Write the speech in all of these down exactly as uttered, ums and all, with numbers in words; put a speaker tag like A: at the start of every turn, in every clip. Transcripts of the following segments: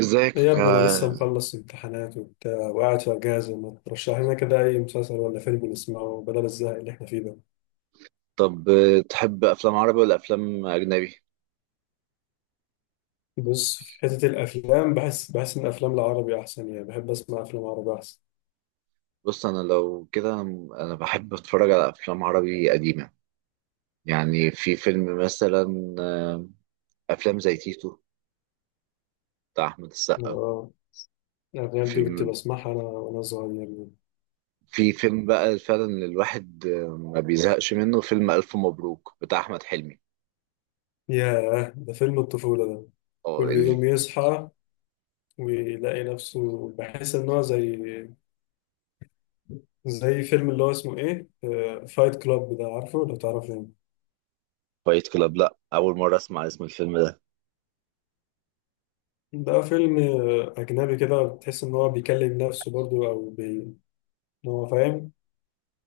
A: ازيك.
B: إيه يا ابني، انا
A: آه،
B: لسه مخلص امتحانات وبتاع وقاعد في اجازه. ما ترشح لنا كده اي مسلسل ولا فيلم نسمعه بدل الزهق اللي احنا فيه ده؟
A: طب، آه، تحب افلام عربي ولا افلام اجنبي؟
B: بص، في حته الافلام بحس بحس ان الافلام العربي احسن. يعني بحب اسمع افلام عربي احسن.
A: بص انا لو كده انا بحب اتفرج على افلام عربي قديمه. يعني في فيلم مثلا آه، افلام زي تيتو بتاع احمد السقا.
B: اه، الافلام دي كنت
A: فيلم
B: بسمعها انا وانا صغير.
A: في فيلم بقى فعلا الواحد آه، ما بيزهقش منه، فيلم الف مبروك بتاع احمد حلمي.
B: ياه، ده فيلم الطفوله ده.
A: اه،
B: كل يوم
A: الفايت
B: يصحى ويلاقي نفسه، بحس ان هو زي زي فيلم اللي هو اسمه ايه، فايت كلاب، ده عارفه لو تعرفه؟
A: كلاب؟ لا، اول مره اسمع اسم الفيلم ده.
B: ده فيلم أجنبي كده، بتحس إن هو بيكلم نفسه برضو، أو بي... إن هو فاهم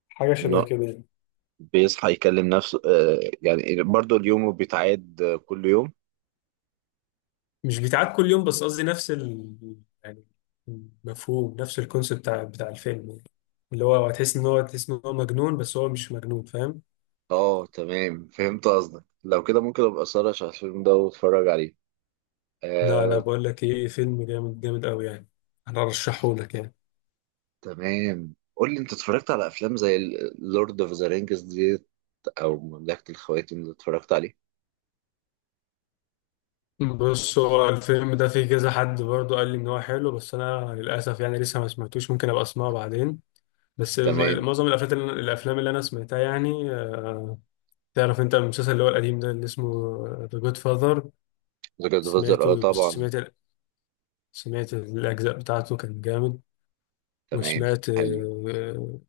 B: حاجة شبه
A: انه
B: كده يعني.
A: بيصحى يكلم نفسه آه، يعني برضه اليوم بيتعاد آه، كل يوم؟
B: مش بيتعاد كل يوم، بس قصدي نفس ال... يعني، مفهوم نفس الكونسيبت بتاع بتاع الفيلم يعني. اللي هو هتحس إن هو تحس إن هو مجنون بس هو مش مجنون، فاهم؟
A: اه، تمام، فهمت قصدك. لو كده ممكن ابقى سهرش على الفيلم ده واتفرج عليه.
B: لا لا،
A: آه.
B: بقول لك إيه، فيلم جامد جامد أوي يعني. أنا أرشحه لك يعني.
A: تمام، قول لي، انت اتفرجت على افلام زي لورد اوف ذا رينجز ديت او مملكة الخواتم اللي اتفرجت عليه؟
B: بص، هو الفيلم ده فيه كذا حد برضو قال لي إن هو حلو، بس أنا للأسف يعني لسه ما سمعتوش. ممكن أبقى أسمعه بعدين. بس م-
A: تمام.
B: معظم الافلام اللي الافلام اللي انا سمعتها يعني آه، تعرف انت المسلسل اللي هو القديم ده اللي اسمه ذا جود فاذر؟
A: ذا جاد فازر، اه
B: سمعته
A: طبعا.
B: سمعت سمعت الاجزاء بتاعته، كان جامد.
A: تمام.
B: وسمعت
A: حلو.
B: آه،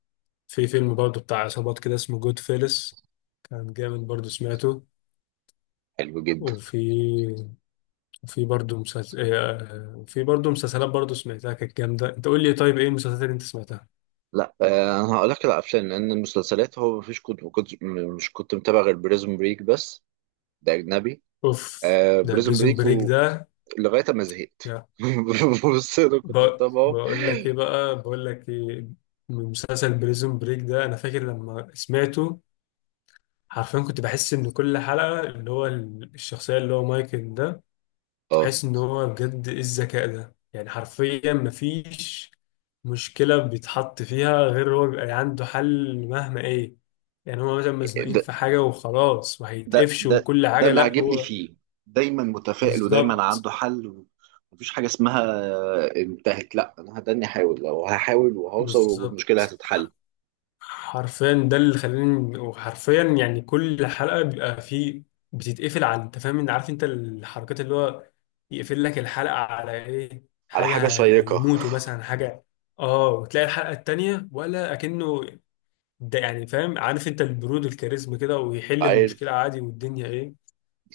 B: في فيلم برضه بتاع عصابات كده اسمه جود فيلس، كان جامد برضه، سمعته.
A: حلو جدا.
B: وفي في برضه مسلسل في برضه مسلسلات برضه سمعتها كانت جامده. انت قول لي طيب ايه المسلسلات اللي انت سمعتها؟
A: لا، آه انا هقول لك على الافلام، لان المسلسلات هو مفيش، كنت ما كنت م- مش كنت متابع غير بريزون بريك بس. ده اجنبي.
B: اوف.
A: آه،
B: ده
A: بريزون
B: بريزون
A: بريك،
B: بريك.
A: ولغايه ما زهقت.
B: ده
A: بص انا كنت
B: ب-
A: متابعه.
B: بقول لك ايه بقى، بقول لك ايه من مسلسل بريزون بريك ده، انا فاكر لما سمعته حرفيا كنت بحس ان كل حلقة، اللي هو ال- الشخصية اللي هو مايكل ده، كنت
A: اه.
B: بحس ان هو، بجد ايه الذكاء ده يعني! حرفيا مفيش مشكلة بيتحط فيها غير هو بيبقى عنده حل، مهما ايه. يعني هو مثلا مزنوقين في حاجة وخلاص
A: ده
B: وهيتقفش
A: ده
B: وكل
A: ده
B: حاجة،
A: اللي
B: لا
A: عاجبني
B: هو.
A: فيه. دايما متفائل ودايما
B: بالظبط،
A: عنده حل، ومفيش حاجة اسمها انتهت. لا، انا هداني احاول، لو هحاول وهوصل
B: بالظبط.
A: والمشكلة هتتحل.
B: حرفيا ده اللي خلاني، وحرفيا يعني كل حلقة بيبقى فيه، بتتقفل على، انت فاهم، انت عارف انت الحركات اللي هو يقفل لك الحلقة على ايه،
A: على حاجة
B: حاجة هي-
A: شيقة.
B: هيموتوا مثلا، حاجة. اه، وتلاقي الحلقة التانية ولا اكنه، ده يعني فاهم، عارف انت البرود، الكاريزما كده، ويحل المشكلة
A: عارف.
B: عادي والدنيا ايه.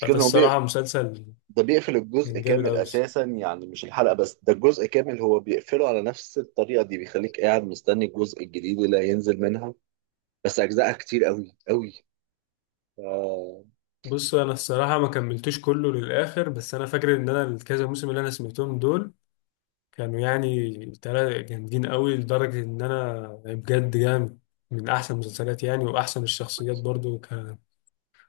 B: فده
A: إن هو بي...
B: الصراحة مسلسل
A: ده بيقفل الجزء
B: كان جامد
A: كامل
B: أوي.
A: اساسا، يعني مش الحلقة بس. ده الجزء كامل، هو بيقفله على نفس الطريقة دي، بيخليك قاعد مستني الجزء الجديد اللي هينزل منها. بس اجزائها كتير قوي قوي. ف...
B: بص انا الصراحة ما كملتوش كله للآخر، بس انا فاكر ان انا الكذا موسم اللي انا سمعتهم دول كانوا يعني تلاتة جامدين قوي، لدرجة إن أنا يعني بجد جامد. من أحسن المسلسلات يعني، وأحسن الشخصيات برضو كان.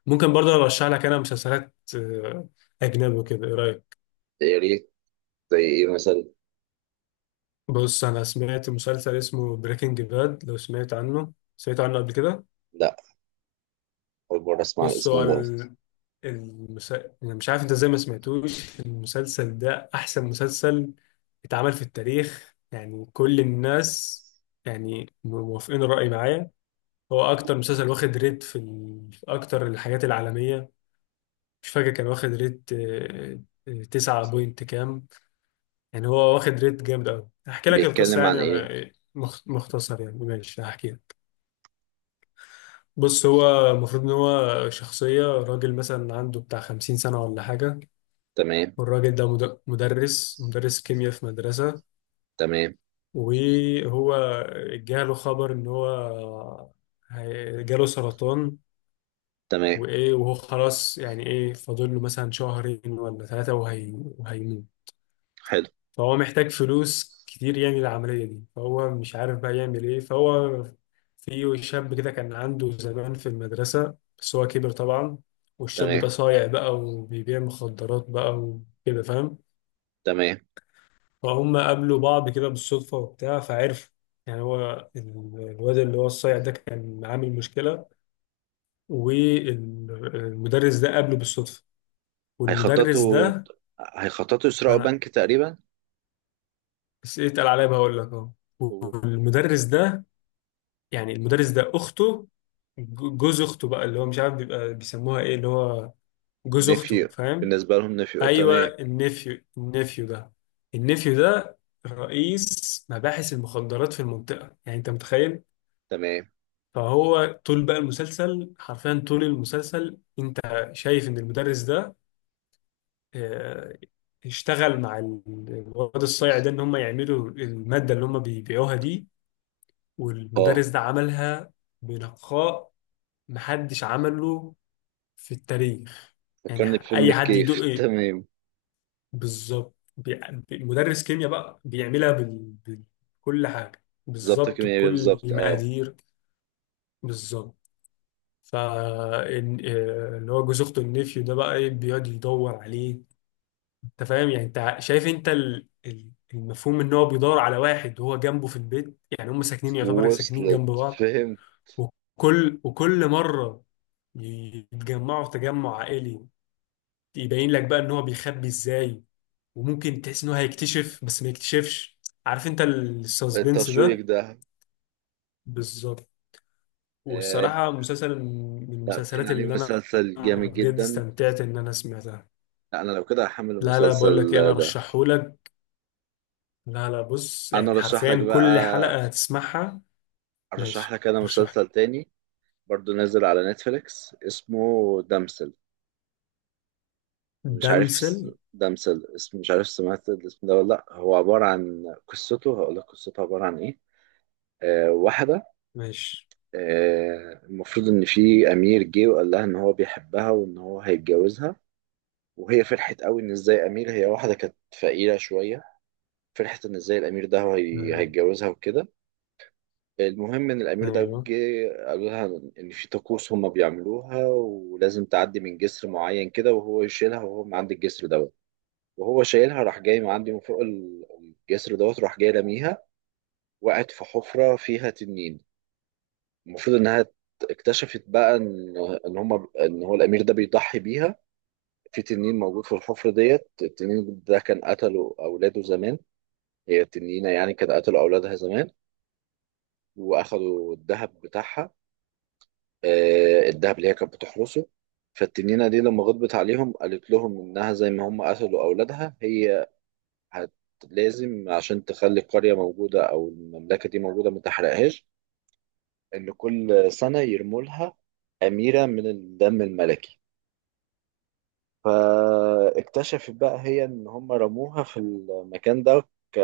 B: ممكن برضو أرشح لك أنا مسلسلات آه، أجنبي وكده، إيه رأيك؟
A: يا ريت. زي ايه مثلا؟
B: بص أنا سمعت مسلسل اسمه بريكنج باد، لو سمعت عنه سمعت عنه قبل كده؟
A: لا، اول مرة اسمع
B: بص
A: الاسم
B: هو
A: ده.
B: ال- المس... أنا مش عارف أنت إزاي ما سمعتوش المسلسل ده، أحسن مسلسل اتعمل في التاريخ. يعني كل الناس يعني موافقين الرأي معايا. هو اكتر مسلسل واخد ريت في, ال... في اكتر الحاجات العالميه. مش فاكر، كان واخد ريت آه، آه، تسعة بوينت كام، يعني هو واخد ريت جامد قوي. هحكي لك القصه
A: بيتكلم عن
B: يعني
A: ايه؟
B: آه، مخ- مختصر يعني، ماشي، هحكي لك. بص هو المفروض ان هو شخصيه راجل مثلا عنده بتاع خمسين سنه ولا حاجه.
A: تمام.
B: والراجل ده مد- مدرس مدرس كيمياء في مدرسه.
A: تمام.
B: وهو جاله خبر ان هو هي- جاله سرطان.
A: تمام.
B: وايه وهو خلاص يعني ايه، فاضل له مثلا شهرين ولا ثلاثة، وهي وهيموت.
A: حلو.
B: فهو محتاج فلوس كتير يعني للعملية دي، فهو مش عارف بقى يعمل ايه. فهو في شاب كده كان عنده زمان في المدرسة، بس هو كبر طبعا. والشاب ده
A: تمام.
B: صايع بقى وبيبيع مخدرات بقى وكده، فاهم.
A: تمام.
B: فهم قابلوا بعض كده بالصدفة وبتاع فعرفوا، يعني هو ال- الواد اللي هو الصايع ده كان عامل مشكلة، والمدرس ده قابله بالصدفة. والمدرس
A: هيخططوا
B: ده،
A: هيخططوا
B: ما
A: يسرقوا
B: انا
A: بنك تقريبا.
B: بس ايه، اتقل عليا بقول لك اهو. والمدرس ده، يعني المدرس ده اخته ج- جوز اخته بقى، اللي هو مش عارف بيبقى بيسموها ايه، اللي هو جوز اخته،
A: ونفي
B: فاهم.
A: بالنسبة لهم، نفي، أه،
B: ايوه،
A: تمام.
B: النفيو النفيو ده، النفيو ده رئيس مباحث المخدرات في المنطقه، يعني انت متخيل.
A: تمام.
B: فهو طول بقى المسلسل حرفيا طول المسلسل، انت شايف ان المدرس ده آه، اشتغل مع ال- الواد الصايع ده، ان هم يعملوا الماده اللي هم بيبيعوها دي.
A: اه،
B: والمدرس ده عملها بنقاء محدش عمله في التاريخ، يعني
A: فكرني بفيلم
B: اي حد يدق
A: الكيف.
B: إيه؟
A: تمام.
B: بالظبط. بي- مدرس كيمياء بقى بيعملها بال... بكل حاجه
A: بالظبط،
B: بالظبط،
A: كمية
B: بكل
A: بالظبط، اه.
B: المقادير بالظبط. ف إن- آه، اللي هو جوز اخته النفيو ده، بقى ايه، بيقعد يدور عليه. انت فاهم يعني، انت شايف انت ال- ال- المفهوم ان هو بيدور على واحد وهو جنبه في البيت، يعني هم ساكنين، يعتبر ساكنين
A: وصلت،
B: جنب بعض.
A: فهمت.
B: وكل وكل مرة يتجمعوا في تجمع عائلي، يبين لك بقى ان هو بيخبي ازاي، وممكن تحس ان هو هيكتشف بس ما يكتشفش، عارف انت السسبنس
A: التشويق
B: ده.
A: ده.
B: بالظبط.
A: آه.
B: والصراحة مسلسل من
A: لا، باين
B: المسلسلات
A: عليه
B: اللي انا
A: مسلسل جامد
B: بجد
A: جدا.
B: استمتعت ان انا سمعتها.
A: لا، انا لو كده هحمل
B: لا لا، بقول
A: المسلسل
B: لك ايه، انا
A: ده.
B: رشحهولك. لا لا، بص
A: انا
B: يعني
A: ارشح لك
B: حرفيا كل
A: بقى،
B: حلقة هتسمعها.
A: ارشح
B: ماشي،
A: لك انا
B: رشح.
A: مسلسل تاني. برضو نازل على نتفليكس اسمه دمسل. مش عارف
B: دمسل.
A: س- ده مثل اسم، مش عارف سمعت الاسم ده ولا لأ. هو عبارة عن قصته، هقول لك قصته عبارة عن إيه. آه واحدة،
B: ماشي.
A: آه المفروض إن في أمير جه وقال لها إن هو بيحبها وإن هو هيتجوزها. وهي فرحت قوي إن إزاي أمير. هي واحدة كانت فقيرة شوية، فرحت إن إزاي الأمير ده هو هي-
B: ايوه.
A: هيتجوزها وكده. المهم إن الأمير ده
B: أيوة.
A: جه قالوا لها إن في طقوس هما بيعملوها ولازم تعدي من جسر معين كده، وهو يشيلها وهو من عند الجسر ده. وهو شايلها راح جاي من عندي من فوق ال- الجسر دوت، راح جاي لاميها. وقعت في حفرة فيها تنين. المفروض انها ت- اكتشفت بقى ان ان هم ان هو الامير ده بيضحي بيها. في تنين موجود في الحفرة ديت. التنين ده كان قتله اولاده زمان، هي التنينة يعني كان قتلوا اولادها زمان واخدوا الذهب بتاعها. آه، الذهب اللي هي كانت بتحرسه. فالتنينة دي لما غضبت عليهم قالت لهم انها زي ما هم قتلوا اولادها، هي هت... لازم عشان تخلي القرية موجودة أو المملكة دي موجودة ما تحرقهاش، إن كل سنة يرموا لها أميرة من الدم الملكي. فاكتشفت بقى هي إن هم رموها في المكان ده ك...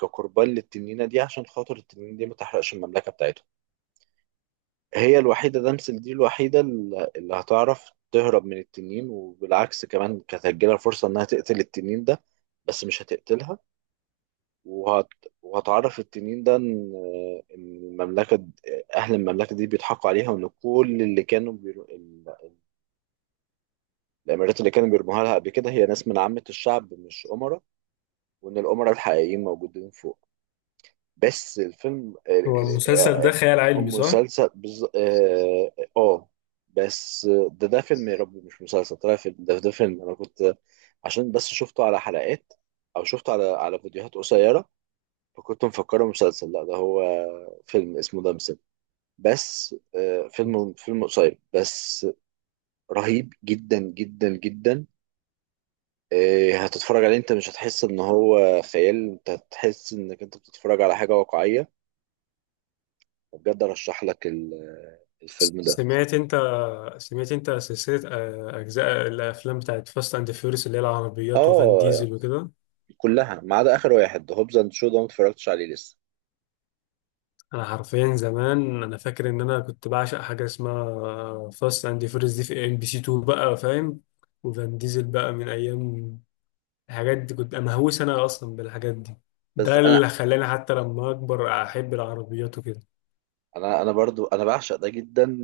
A: كقربان للتنينة دي، عشان خاطر التنينة دي ما تحرقش المملكة بتاعتهم. هي الوحيدة، دمسل دي الوحيدة اللي اللي هتعرف تهرب من التنين. وبالعكس كمان كانت هتجيلها فرصة إنها تقتل التنين ده، بس مش هتقتلها. وهت... وهتعرف التنين ده ان إن المملكه د- اهل المملكه دي بيضحكوا عليها، وان كل اللي كانوا بيرو... ال- الامارات اللي كانوا بيرموها لها قبل كده هي ناس من عامه الشعب مش امراء، وان الامراء الحقيقيين موجودين فوق. بس الفيلم،
B: هو المسلسل ده خيال
A: ام
B: علمي صح؟
A: مسلسل بز... اه آه. آه، بس ده ده فيلم، يا ربي، مش مسلسل. طلع فيلم. ده ده فيلم انا كنت، عشان بس شفته على حلقات، او شفته على على فيديوهات قصيره، فكنت مفكره مسلسل. لا، ده هو فيلم اسمه دمسم. بس آه، فيلم، فيلم قصير بس. رهيب جدا جدا جدا. آه، هتتفرج عليه، انت مش هتحس ان هو خيال، انت هتحس انك انت بتتفرج على حاجة واقعية. بجد ارشح لك ال- الفيلم ده.
B: سمعت انت سمعت انت سلسلة آه، اجزاء الافلام بتاعت فاست اند فيوريوس، اللي هي العربيات وفان
A: اه،
B: ديزل وكده؟
A: كلها ما عدا اخر واحد، هوبز اند شو، ده ما اتفرجتش عليه لسه.
B: انا حرفيا زمان انا فاكر ان انا كنت بعشق حاجة اسمها فاست اند فيوريوس دي، في ام بي سي اتنين بقى، فاهم. وفان ديزل بقى من ايام، الحاجات دي كنت مهووس انا اصلا بالحاجات دي.
A: بس
B: ده
A: انا
B: اللي خلاني حتى لما اكبر احب العربيات وكده.
A: انا انا برضو انا بعشق ده جدا.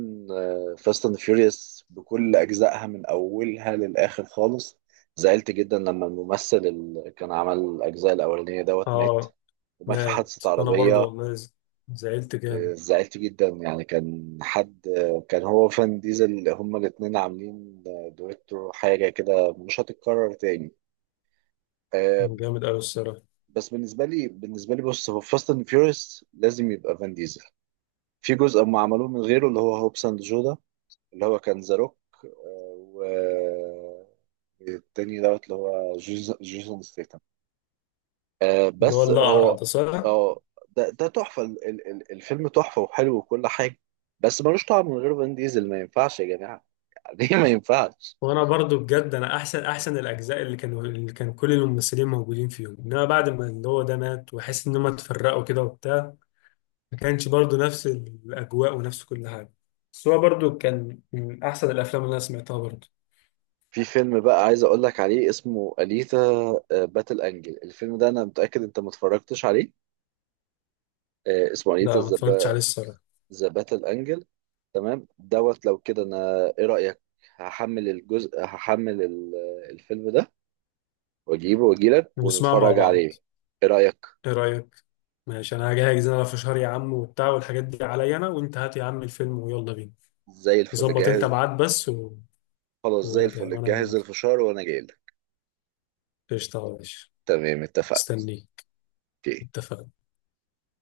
A: فاست اند فيوريوس بكل اجزائها من اولها للاخر خالص. زعلت جدا لما الممثل اللي كان عمل الاجزاء الاولانيه دوت مات،
B: اه،
A: ومات في
B: مات.
A: حادثه
B: وانا برضو
A: عربيه.
B: والله ز- زعلت
A: آه،
B: جامد،
A: زعلت جدا، يعني كان حد، آه، كان هو وفان ديزل هما الاتنين عاملين آه، دويتو، حاجه كده مش هتتكرر تاني. آه،
B: جامد قوي الصراحة.
A: بس بالنسبه لي، بالنسبه لي بص هو فاست اند فيوريوس لازم يبقى فان ديزل. في جزء هم عملوه من غيره، اللي هو هوبس اند جودا، اللي هو كان ذا روك. آه، والتاني دوت اللي هو جيسون جيسون ستيتم. آه،
B: اللي هو
A: بس
B: الاقرع
A: هو
B: ده صح؟
A: اه ده ده تحفة، ال- ال- ال- الفيلم تحفة وحلو وكل حاجة. بس ملوش طعم من غير فان ديزل، ما ينفعش يا جماعة. ليه ما ينفعش؟
B: وانا برضو بجد انا احسن، احسن الاجزاء اللي كانوا اللي كان كل الممثلين موجودين فيهم، انما بعد ما اللي هو ده مات، واحس ان هم اتفرقوا كده وبتاع، ما كانش برضو نفس الاجواء ونفس كل حاجه. بس هو برضو كان من احسن الافلام اللي انا سمعتها برضو.
A: في فيلم بقى عايز اقول لك عليه، اسمه أليتا باتل انجل. الفيلم ده انا متأكد انت ما اتفرجتش عليه. آه، اسمه أليتا
B: ده ما اتفرجتش عليه الصراحه.
A: ذا باتل انجل. تمام دوت، لو كده انا ايه رأيك؟ هحمل الجزء هحمل ال- آه، الفيلم ده، واجيبه واجيلك
B: بنسمعه مع
A: ونتفرج
B: بعض؟
A: عليه. ايه رأيك؟
B: ايه رايك؟ ماشي، انا هجهز. انا في شهر يا عم وبتاع والحاجات دي عليا، انا وانت هات يا عم الفيلم ويلا بينا.
A: زي الفل
B: ظبط انت
A: جاهز.
B: ميعاد بس و...
A: خلاص، زي
B: وانا جاي
A: الفل
B: وانا
A: جاهز،
B: موافق.
A: الفشار وانا جايلك.
B: قشطه يا باشا.
A: تمام، اتفقنا.
B: مستنيك.
A: اوكي.
B: اتفقنا.